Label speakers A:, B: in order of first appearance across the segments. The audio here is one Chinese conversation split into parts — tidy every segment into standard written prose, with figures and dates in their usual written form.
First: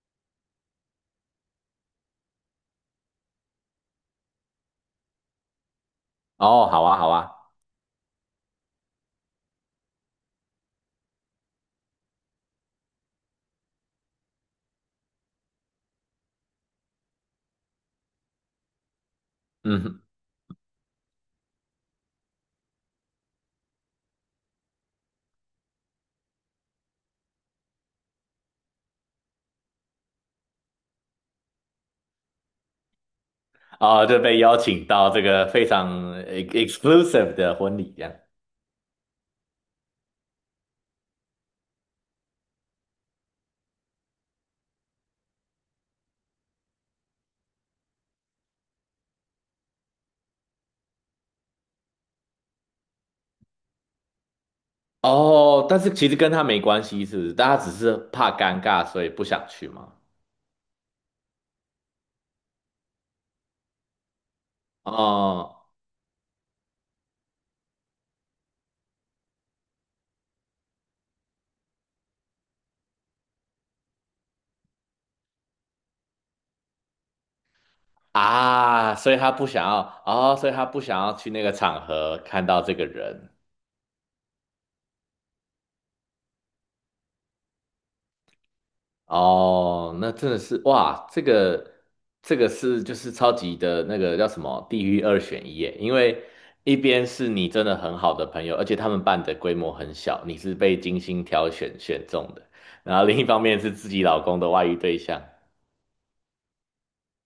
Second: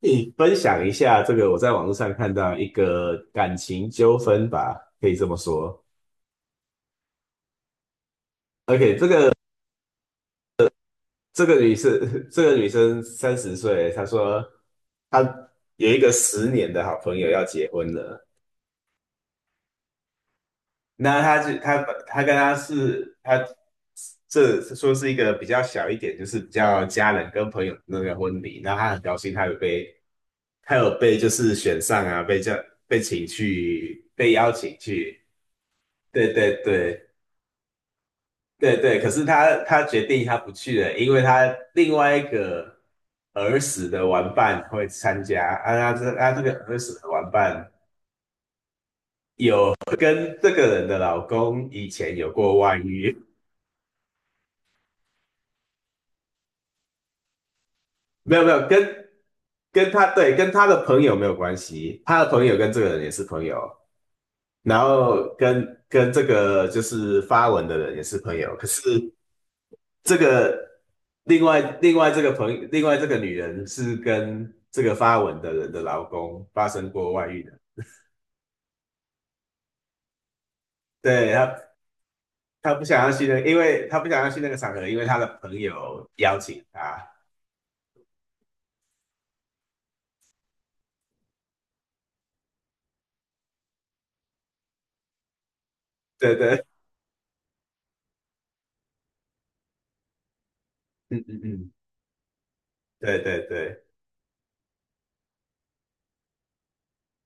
A: 你分享一下这个，我在网络上看到一个感情纠纷吧，可以这么说。
B: 哦，好啊，好啊。
A: OK，这个女生，这个女生30岁，她说她一个十年的好朋友要结婚了。
B: 嗯。
A: 那她就她她跟她是她这说是一个比较小一点，就是比较家人跟朋友的那个婚礼。那她很高兴，她有被就是选上啊，
B: 哦，就
A: 被
B: 被
A: 邀
B: 邀
A: 请
B: 请到这
A: 去。
B: 个非常
A: 对
B: ex
A: 对对。
B: exclusive 的婚礼这样。
A: 对对，可是他决定他不去了，因为他另外一个儿时的玩伴会参加，啊，他这个儿时的玩伴有跟这个人的老公以前有过外遇，
B: 哦，但是其实跟他没关系，是不是？大家只是 怕
A: 没有没
B: 尴
A: 有
B: 尬，所
A: 跟
B: 以不想去
A: 跟
B: 嘛。
A: 他对跟他的朋友没有关系，他的朋友跟这个人也是朋友，然后
B: 哦
A: 跟这个就是发文的人也是朋友，可是这个另外这个朋友，另外这个女人是跟这个发文的人的老公发生过外遇的，
B: 啊，所以他不想要，哦，所以他不想要去
A: 对
B: 那个
A: 她
B: 场合看到
A: 她
B: 这
A: 不
B: 个
A: 想要去
B: 人。
A: 那个因为她不想要去那个场合，因为她的朋友邀请她，
B: 哦，那真的是哇，这个是就是超级的那个叫什么地狱二选一耶，因为
A: 对对，
B: 一边是你真的很好的朋友，而且他们办的规模很小，你是被精
A: 嗯
B: 心
A: 嗯
B: 挑
A: 嗯，
B: 选选中的，然后另
A: 对
B: 一
A: 对
B: 方面是
A: 对。
B: 自己老公的外遇对象。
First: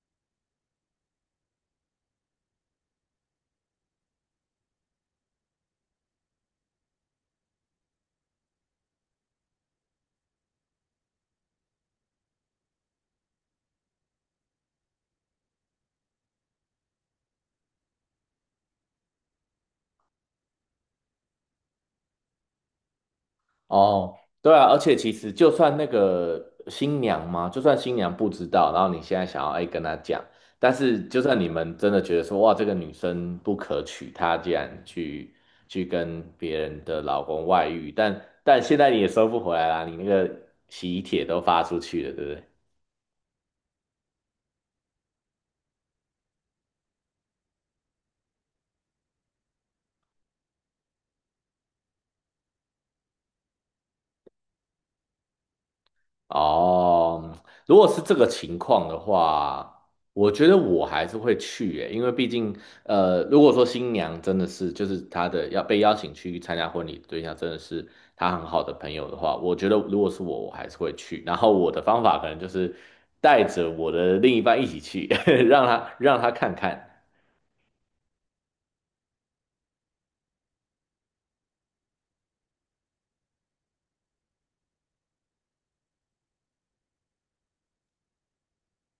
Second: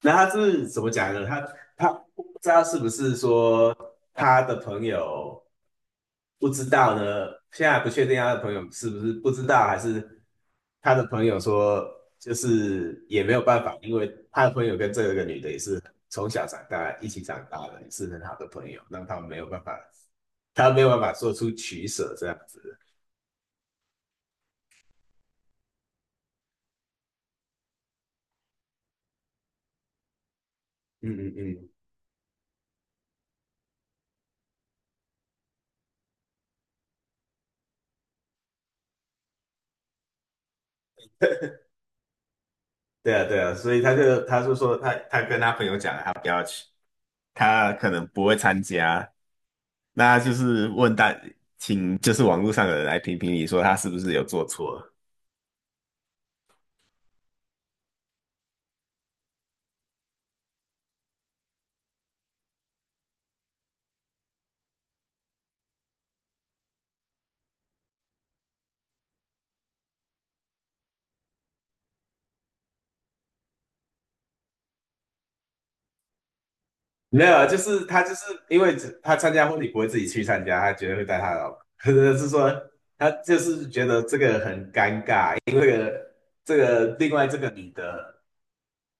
A: 那他是怎么讲呢？他不知道是不是说他的朋友不知道呢？现在还不确定他的朋友是不是不知道，还是他的朋友说就是也没有办法，因为他的朋友跟这个女的也是从小长大一起长大的，也是很好的朋友，让他们没有办法，他没有办法做出取舍这样子。
B: 哦，对啊，而且其实就算那个新娘嘛，就算新娘不知道，然后你现在想要哎跟她讲，但是
A: 嗯
B: 就
A: 嗯
B: 算你
A: 嗯，
B: 们真的觉得说哇这个女生不可取，她竟然去跟别人的老公外遇，但现在你也收不回来啦，你那个喜帖都发出去了，对不对？
A: 对啊，对啊，所以他就说他跟他朋友讲了，他不要去，他可能不会参加。那就是问大，请就是网络上的人来评评理，说他是不是有做错？
B: 哦，如果是这个情况的话，我觉得我还是会去耶，因为毕竟，如果说新娘真的是就是她的要被邀请去参加婚礼的对象真的是她很好的朋友的话，我觉得如果是我，我还是会去。然后我的方法可能就是带着我的另一半一起去，让他看看
A: 没有啊，就是他就是因为只他参加婚礼不会自己去参加，他绝对会带他老婆，是说他就是觉得这个很尴尬。这个另外这个女的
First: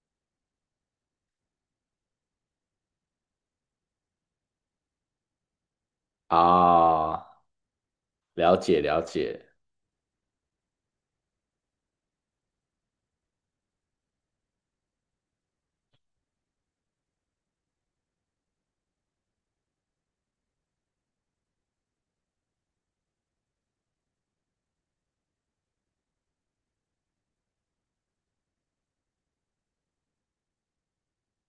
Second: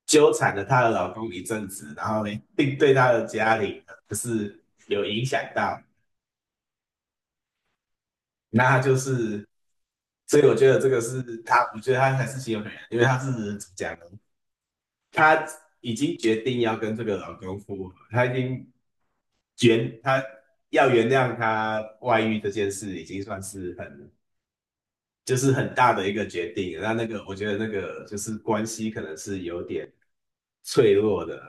A: 纠缠了她的老公一阵子，然后并对她的家里就是有影响到。
B: 啊，了
A: 那
B: 解
A: 就
B: 了解。
A: 是，所以我觉得这个是他，我觉得他还是心有可原，因为他是怎么讲呢？他已经决定要跟这个老公复合，他已经原他要原谅他外遇这件事，已经算是就是很大的一个决定了。那那个我觉得那个就是关系可能是有点脆弱的，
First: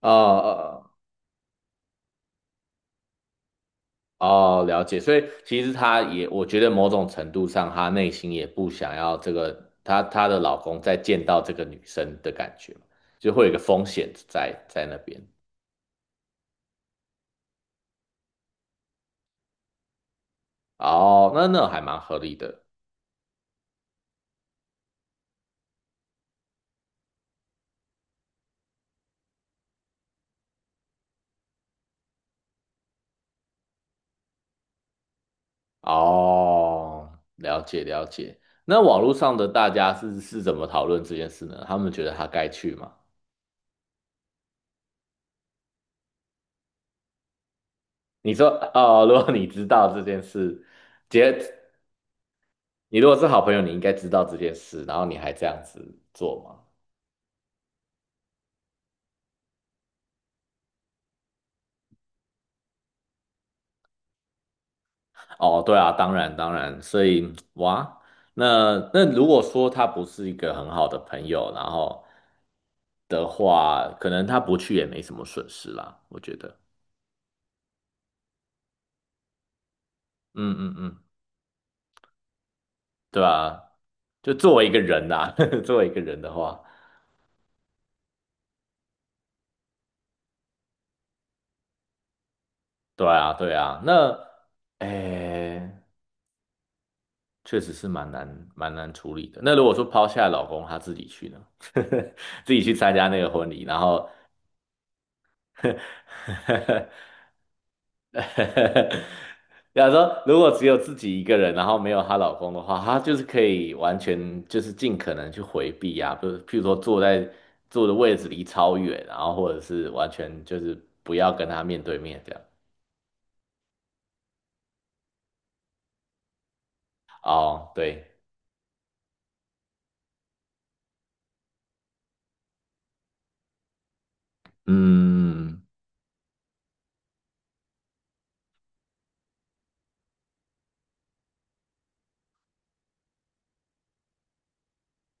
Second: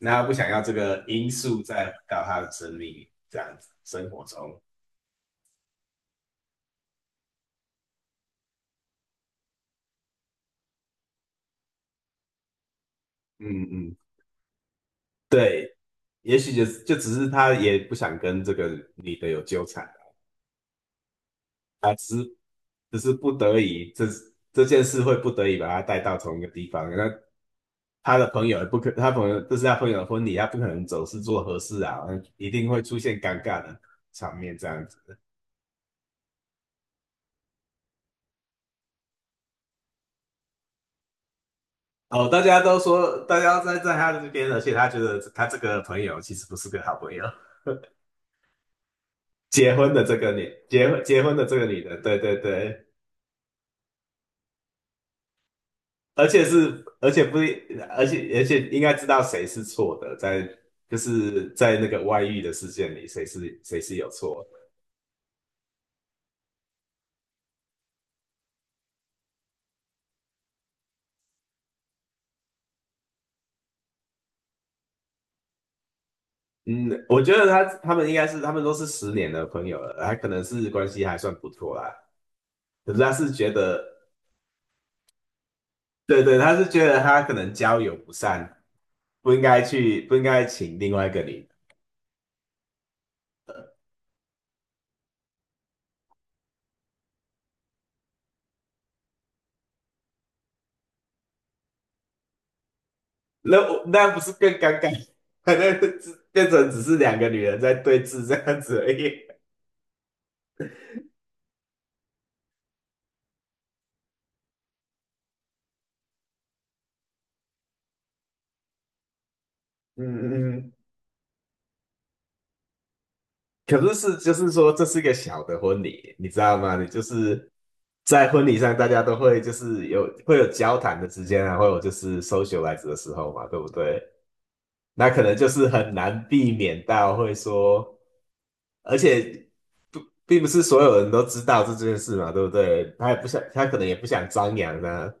B: 哦。
A: 他不
B: 哦
A: 想要这
B: 哦
A: 个因素再回到他的生命这样子生活中。
B: 哦，了解。所以其实她也，我觉得某种程度上，她内心也不想要这个，她老公再见到这个女生的感觉就会有一个
A: 嗯
B: 风
A: 嗯，
B: 险在那边。
A: 对，也许就只是他也不想跟这个女的有纠缠
B: 哦，那那还
A: 啊，
B: 蛮合理的。
A: 只是不得已，这件事会不得已把他带到同一个地方。那他的朋友也不可，他朋友这是他朋友的婚礼，他不可能总是做合适啊，一定会出现尴尬的场面这样子。
B: 哦，了解了解。那网络上的大家是怎么讨论这件事呢？他们觉得她
A: 哦，大
B: 该
A: 家
B: 去
A: 都
B: 吗？
A: 说大家在他这边，而且他觉得他这个朋友其实不是个好朋友。
B: 你说，哦，如果你知道这件事，
A: 结婚结
B: 姐，
A: 婚的这个女的，对对对，
B: 你如果是好朋友，你应该知道这件事，然后你还这样子
A: 而
B: 做
A: 且
B: 吗？
A: 是，而且不，而且应该知道谁是错的，就是在那个外遇的事件里，谁是有错。
B: 哦，对啊，当然当然，所以哇，那那如果说他不是一个很好的朋友，然后的话，可能他不去也没什么损失啦，我觉得，
A: 嗯，我觉得他们应该是他们都是十年的朋友了，他可能
B: 嗯
A: 是
B: 嗯
A: 关
B: 嗯，
A: 系还算不错啦。可是他
B: 对
A: 是觉
B: 啊，
A: 得，
B: 就作为一个人呐、作为一个人
A: 对
B: 的
A: 对，他
B: 话，
A: 是觉得他可能交友不善，不应该去，不应该请另外一个女的。
B: 对啊对啊，那诶，确实是蛮难蛮难处理的。那如果说抛下老公，他自己去呢，自己去参加那个婚
A: 那
B: 礼，然
A: 我那
B: 后
A: 不是更尴尬？那只变成只是 两个女人在对 峙这样子而已。
B: 假如说，如果只有自己一个人，然后没有她老公的话，她就是可以完全就是尽可能去回避啊，不是，譬如说坐的位置离超远，然后或者是完
A: 嗯
B: 全
A: 嗯。
B: 就
A: 嗯，
B: 是不要跟她面对面这样。
A: 可是是就是说这是一个小的婚礼，你知道吗？你就是
B: 哦，对，
A: 在婚礼上，大家都会就是会有交谈的时间啊，会有就是 socialize 的时候嘛，对不对？那可能就
B: 嗯，
A: 是很难避免到会说，而且不并不是所有人都知道这件事嘛，对不对？他也不想，他可能也不想张扬呢、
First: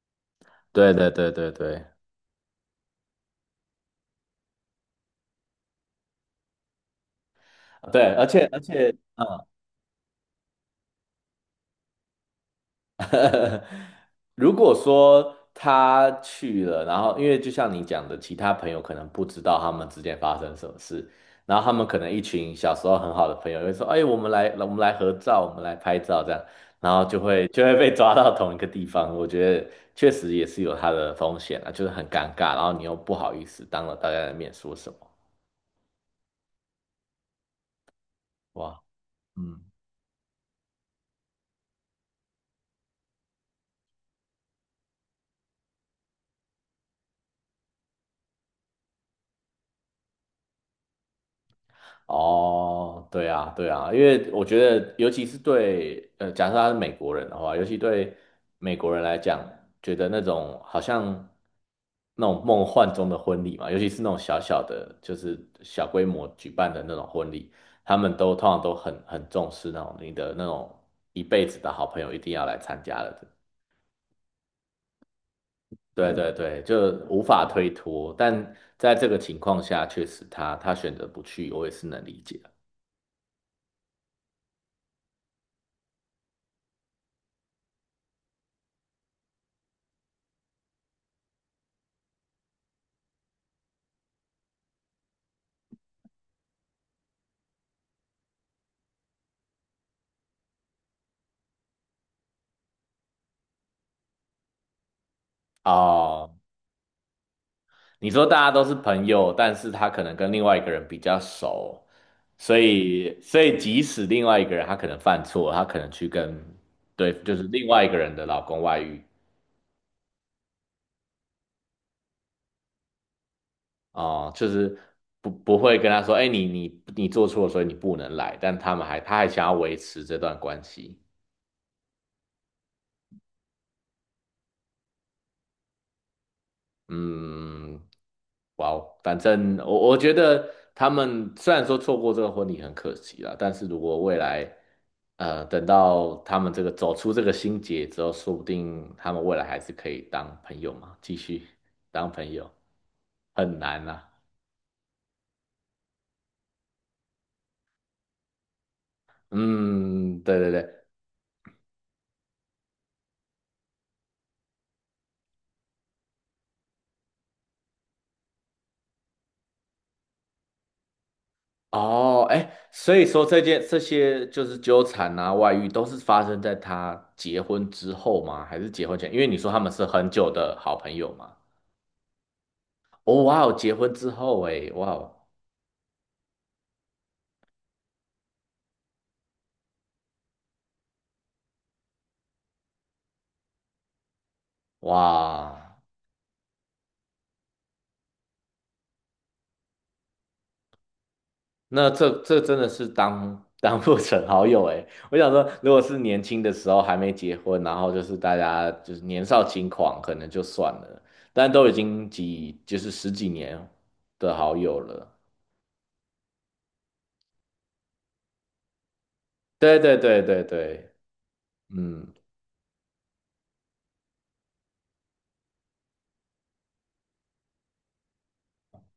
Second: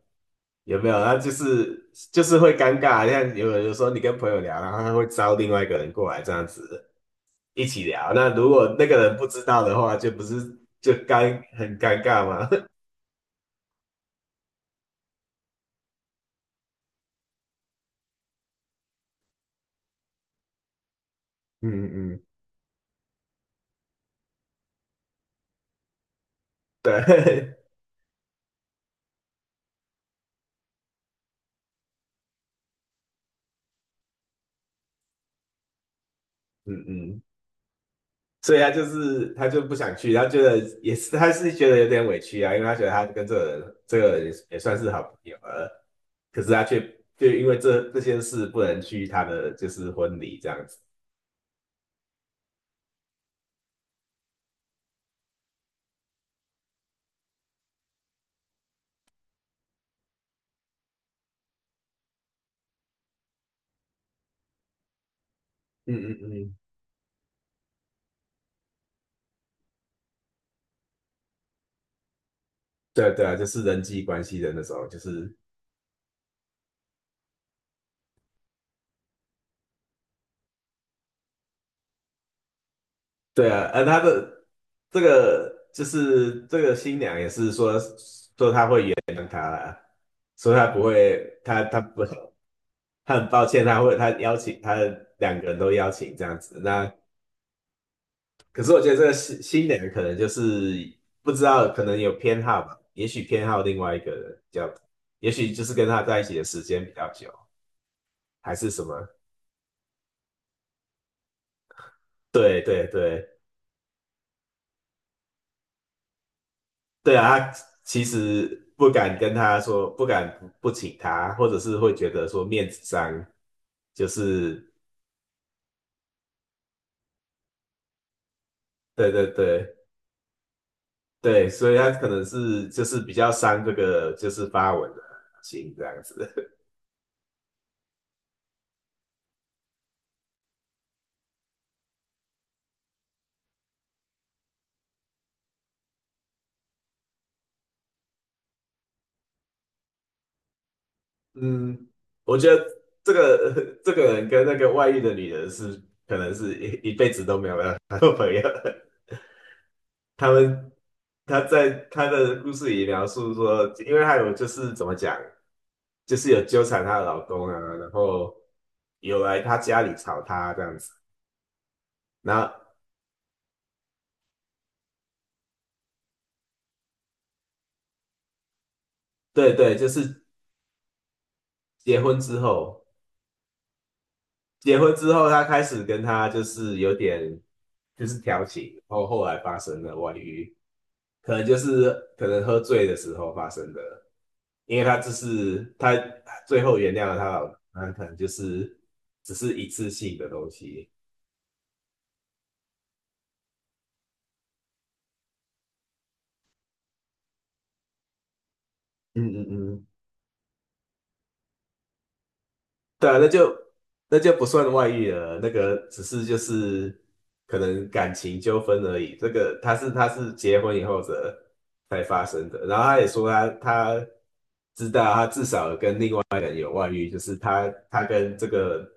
A: 有没
B: 对
A: 有？
B: 对
A: 那
B: 对对对
A: 就是会尴尬，像有时候你跟朋友聊，然后他会招另外一个人过来这样子，一起聊。
B: 对，而
A: 那
B: 且
A: 如
B: 而
A: 果那
B: 且，
A: 个人不
B: 嗯，
A: 知道的话，就不是很尴尬吗？
B: 如果说他去了，然后因为就像你讲的，其他朋友可能不知道他们之间发生什么事，然后
A: 嗯
B: 他们可能一
A: 嗯，
B: 群小时候很好的朋友会说："哎，我们来，我们来合照，我们来拍照，这样。"然后就会
A: 对，
B: 就会被抓到同一个地方。我觉得确实也是有它的风险啊，就是很尴尬，然后你又不好意思当着大家的面说什么。
A: 嗯嗯，所以
B: 哇，
A: 他就
B: 嗯。
A: 不想去，他觉得也是，他是觉得有点委屈啊，因为他觉得他跟这个人也算是好朋友了，可是他却就因为这件事不能去他的就是婚礼这样子。
B: 哦，对啊，对啊，因为我觉得，尤其是对，假设他是美国人的话，尤其对美国人来讲，觉得那种好像那种梦幻中的婚礼嘛，尤其是那种小小的，就是小
A: 嗯
B: 规
A: 嗯
B: 模举
A: 嗯，
B: 办的那种婚礼，他们都通常都很重视那种你的那种一辈子的好朋友一定要来参加
A: 对啊
B: 的，
A: 对啊，就是人际关系的那种，就是
B: 对对对，就无法推脱。但在这个情况下，确实他选择不去，我也是能理解的。
A: 对啊，而他的就是这个新娘也是说。所以他不会，他他不，他很抱歉，他会他邀请他两个人都邀请这样子。那可是我觉得这个新的人可能就是不知道，可能有偏好吧，也许偏好另外一个人比较，也许就是跟他在一
B: 哦，
A: 起的时间比较久，
B: 你说大家
A: 还
B: 都
A: 是
B: 是
A: 什么？
B: 朋友，但是他可能跟另外一个人比较熟，所
A: 对对
B: 以
A: 对
B: 所以即使另外一个人他可能犯错，他可能去跟对，
A: 对
B: 就
A: 啊，
B: 是
A: 他
B: 另外一个
A: 其
B: 人的老公
A: 实
B: 外
A: 不
B: 遇
A: 敢跟他说，不请他，或者是会觉得说面子上就
B: 哦、就
A: 是
B: 是不会跟他说，哎，你做错了，所以你不能来，但他们还
A: 对
B: 他
A: 对
B: 还想要维
A: 对。
B: 持这段关系。
A: 对，所以他可能是就是比较伤这个就是发文的心这样子。
B: 嗯，哇哦，反正我觉得他们虽然说错过这个婚礼很可惜啦，但是如果未来，等到他们这个走出这个心结之后，说不定他们未来还是可以当朋友嘛，继 续
A: 嗯，
B: 当朋
A: 我
B: 友，
A: 觉得
B: 很难
A: 这
B: 啦。
A: 个人跟那个外遇的女人是可能是一辈子都没有办法做 朋友。
B: 嗯，
A: 他
B: 对对对，
A: 们他在他的故事里描述说，因为他有就是怎么讲，就是有纠缠她的老公啊，然后有来他家里吵她这样子。
B: 哦，
A: 然后
B: 哎，所以说这些就是纠缠啊、外遇都是发生在他结婚之后吗？还是结婚前？因为你说
A: 对
B: 他们
A: 对，
B: 是
A: 就
B: 很
A: 是
B: 久的好朋友嘛。
A: 结婚之后。
B: 哦，哇哦，结婚之后哎，
A: 结
B: 哇
A: 婚之
B: 哦，
A: 后，他开始跟他就是有点就是调情，然后后来发生了外遇，可能就是可能喝醉的时候发生的，因为他只
B: 哇，
A: 是他最后原谅了他老婆，那可能就是只是一次性的东西。
B: 那这这真的是当 当不成好友哎。我想说，如果是年轻的时候还没结婚，然后就是大家就是年
A: 嗯
B: 少
A: 嗯
B: 轻
A: 嗯。
B: 狂，可能就算了，但都已经几就是
A: 对
B: 十
A: 啊，
B: 几年
A: 那就
B: 的
A: 不
B: 好
A: 算
B: 友
A: 外遇
B: 了。
A: 了，那个只是就是可能感情纠纷而已。这个
B: 对对
A: 他
B: 对
A: 是
B: 对
A: 结婚以
B: 对，
A: 后的才
B: 嗯，
A: 发生的，然后他也说他知道他至少有跟另外一个人有外遇，就是他跟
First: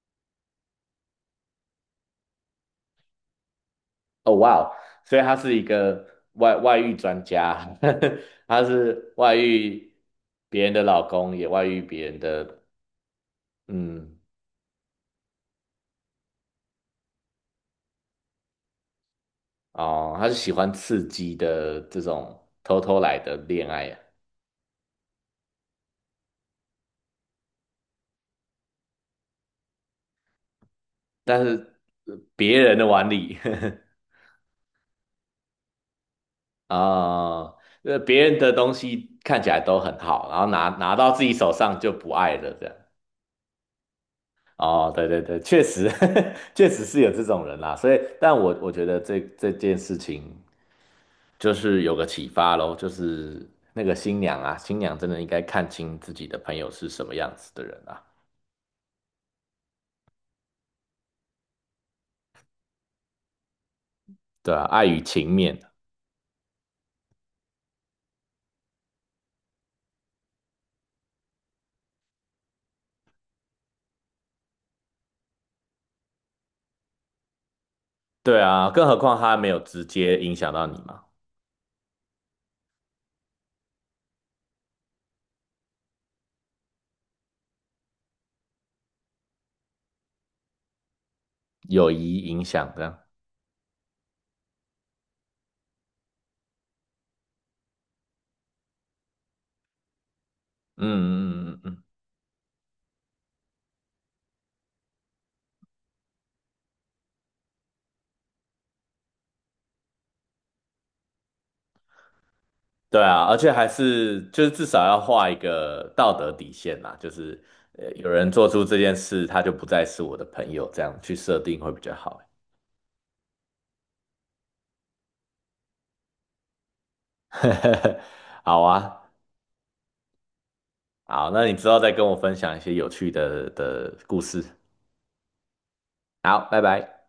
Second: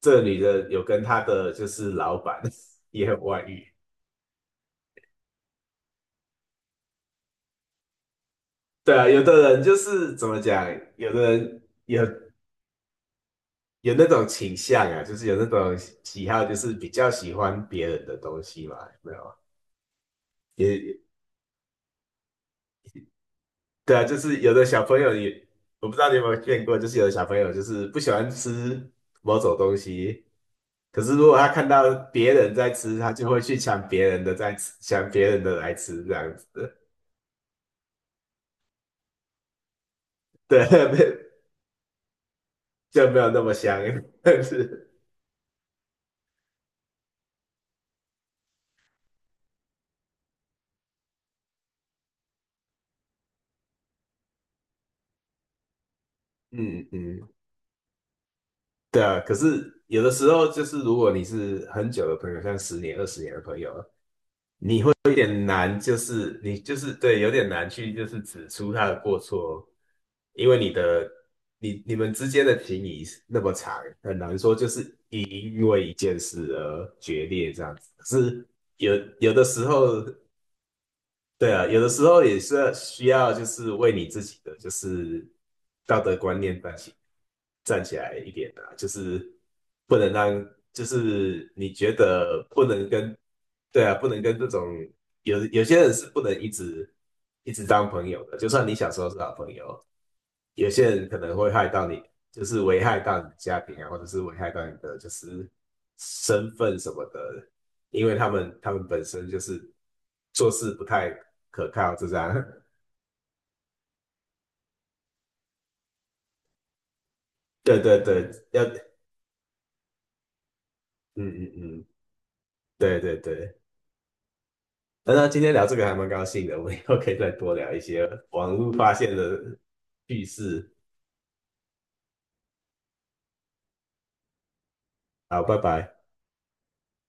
A: 这个女的有跟他的就是老板 也有外遇。
B: 哦哇哦，所以他是一个外遇专家，他
A: 对啊，
B: 是
A: 有
B: 外
A: 的人就
B: 遇
A: 是怎么
B: 别
A: 讲，
B: 人的老
A: 有的
B: 公，也
A: 人
B: 外遇
A: 有
B: 别人的，
A: 有那
B: 嗯。
A: 种倾向啊，就是有那种喜好，就是比较喜欢别人的东西嘛，有没有？
B: 哦，他是喜欢
A: 也
B: 刺激的这种偷偷来的恋爱
A: 对
B: 啊，
A: 啊，就是有的小朋友也，我不知道你有没有见过，就是有的小朋友就是不喜欢吃某种东西，可是如果
B: 但
A: 他
B: 是
A: 看到别人
B: 别
A: 在
B: 人的
A: 吃，
B: 碗
A: 他就
B: 里
A: 会去抢别人的在吃，抢别人的来吃这样 子，
B: 啊，别人的东西看起来都很好，然后
A: 对，
B: 拿 拿
A: 没
B: 到自己手上就不爱了，这样。
A: 就没有那么香，但是，
B: 哦，对对对，确实，确实是有这种人啦，所以，但我觉得这件事情就是有个启发咯，就是那个新娘啊，新娘真的应该看清自己的朋友
A: 嗯
B: 是什么
A: 嗯，
B: 样子的人啊，
A: 对啊，可是有的时候就是如果你是很久的朋友，像十年、20年的朋友，
B: 对啊，爱与
A: 有
B: 情
A: 点
B: 面啊。
A: 难，就是对，有点难去就是指出他的过错，因为你你们之间的情谊是那么长，很难说因因为一件事而决裂这样子。可
B: 对
A: 是
B: 啊，更
A: 有
B: 何况
A: 有
B: 他
A: 的
B: 没有
A: 时
B: 直
A: 候
B: 接影响到你嘛，
A: 对啊，有的时候也是需要，就是为你自己的就是道德观念站起来一点啊，就是不能让，就是你
B: 友
A: 觉
B: 谊影
A: 得不
B: 响这
A: 能
B: 样。
A: 跟，对啊，不能跟这种有些人是不能一直当朋友的，就算你小时候是好朋友，有
B: 嗯
A: 些人可能会
B: 嗯嗯嗯
A: 害
B: 嗯，
A: 到你，就是危害到你的家庭啊，或者是危害到你的就是身份什么的，因为他们本身就是做事不太可靠，就这样。
B: 对啊，而且还是就是至少要画一个道德底线啦，就是
A: 对对
B: 有
A: 对，
B: 人做
A: 要，
B: 出这
A: 嗯
B: 件事，他就不再是我的朋友，这样去
A: 嗯
B: 设定会比
A: 嗯，
B: 较好。
A: 对对对。那那今天聊这个还蛮高兴的，我们以后可以再多聊一 些网
B: 好
A: 络发
B: 啊，
A: 现的趣事。
B: 好，那你之后再跟我分享一些有趣的的故事。
A: 好，拜拜。
B: 好，拜拜。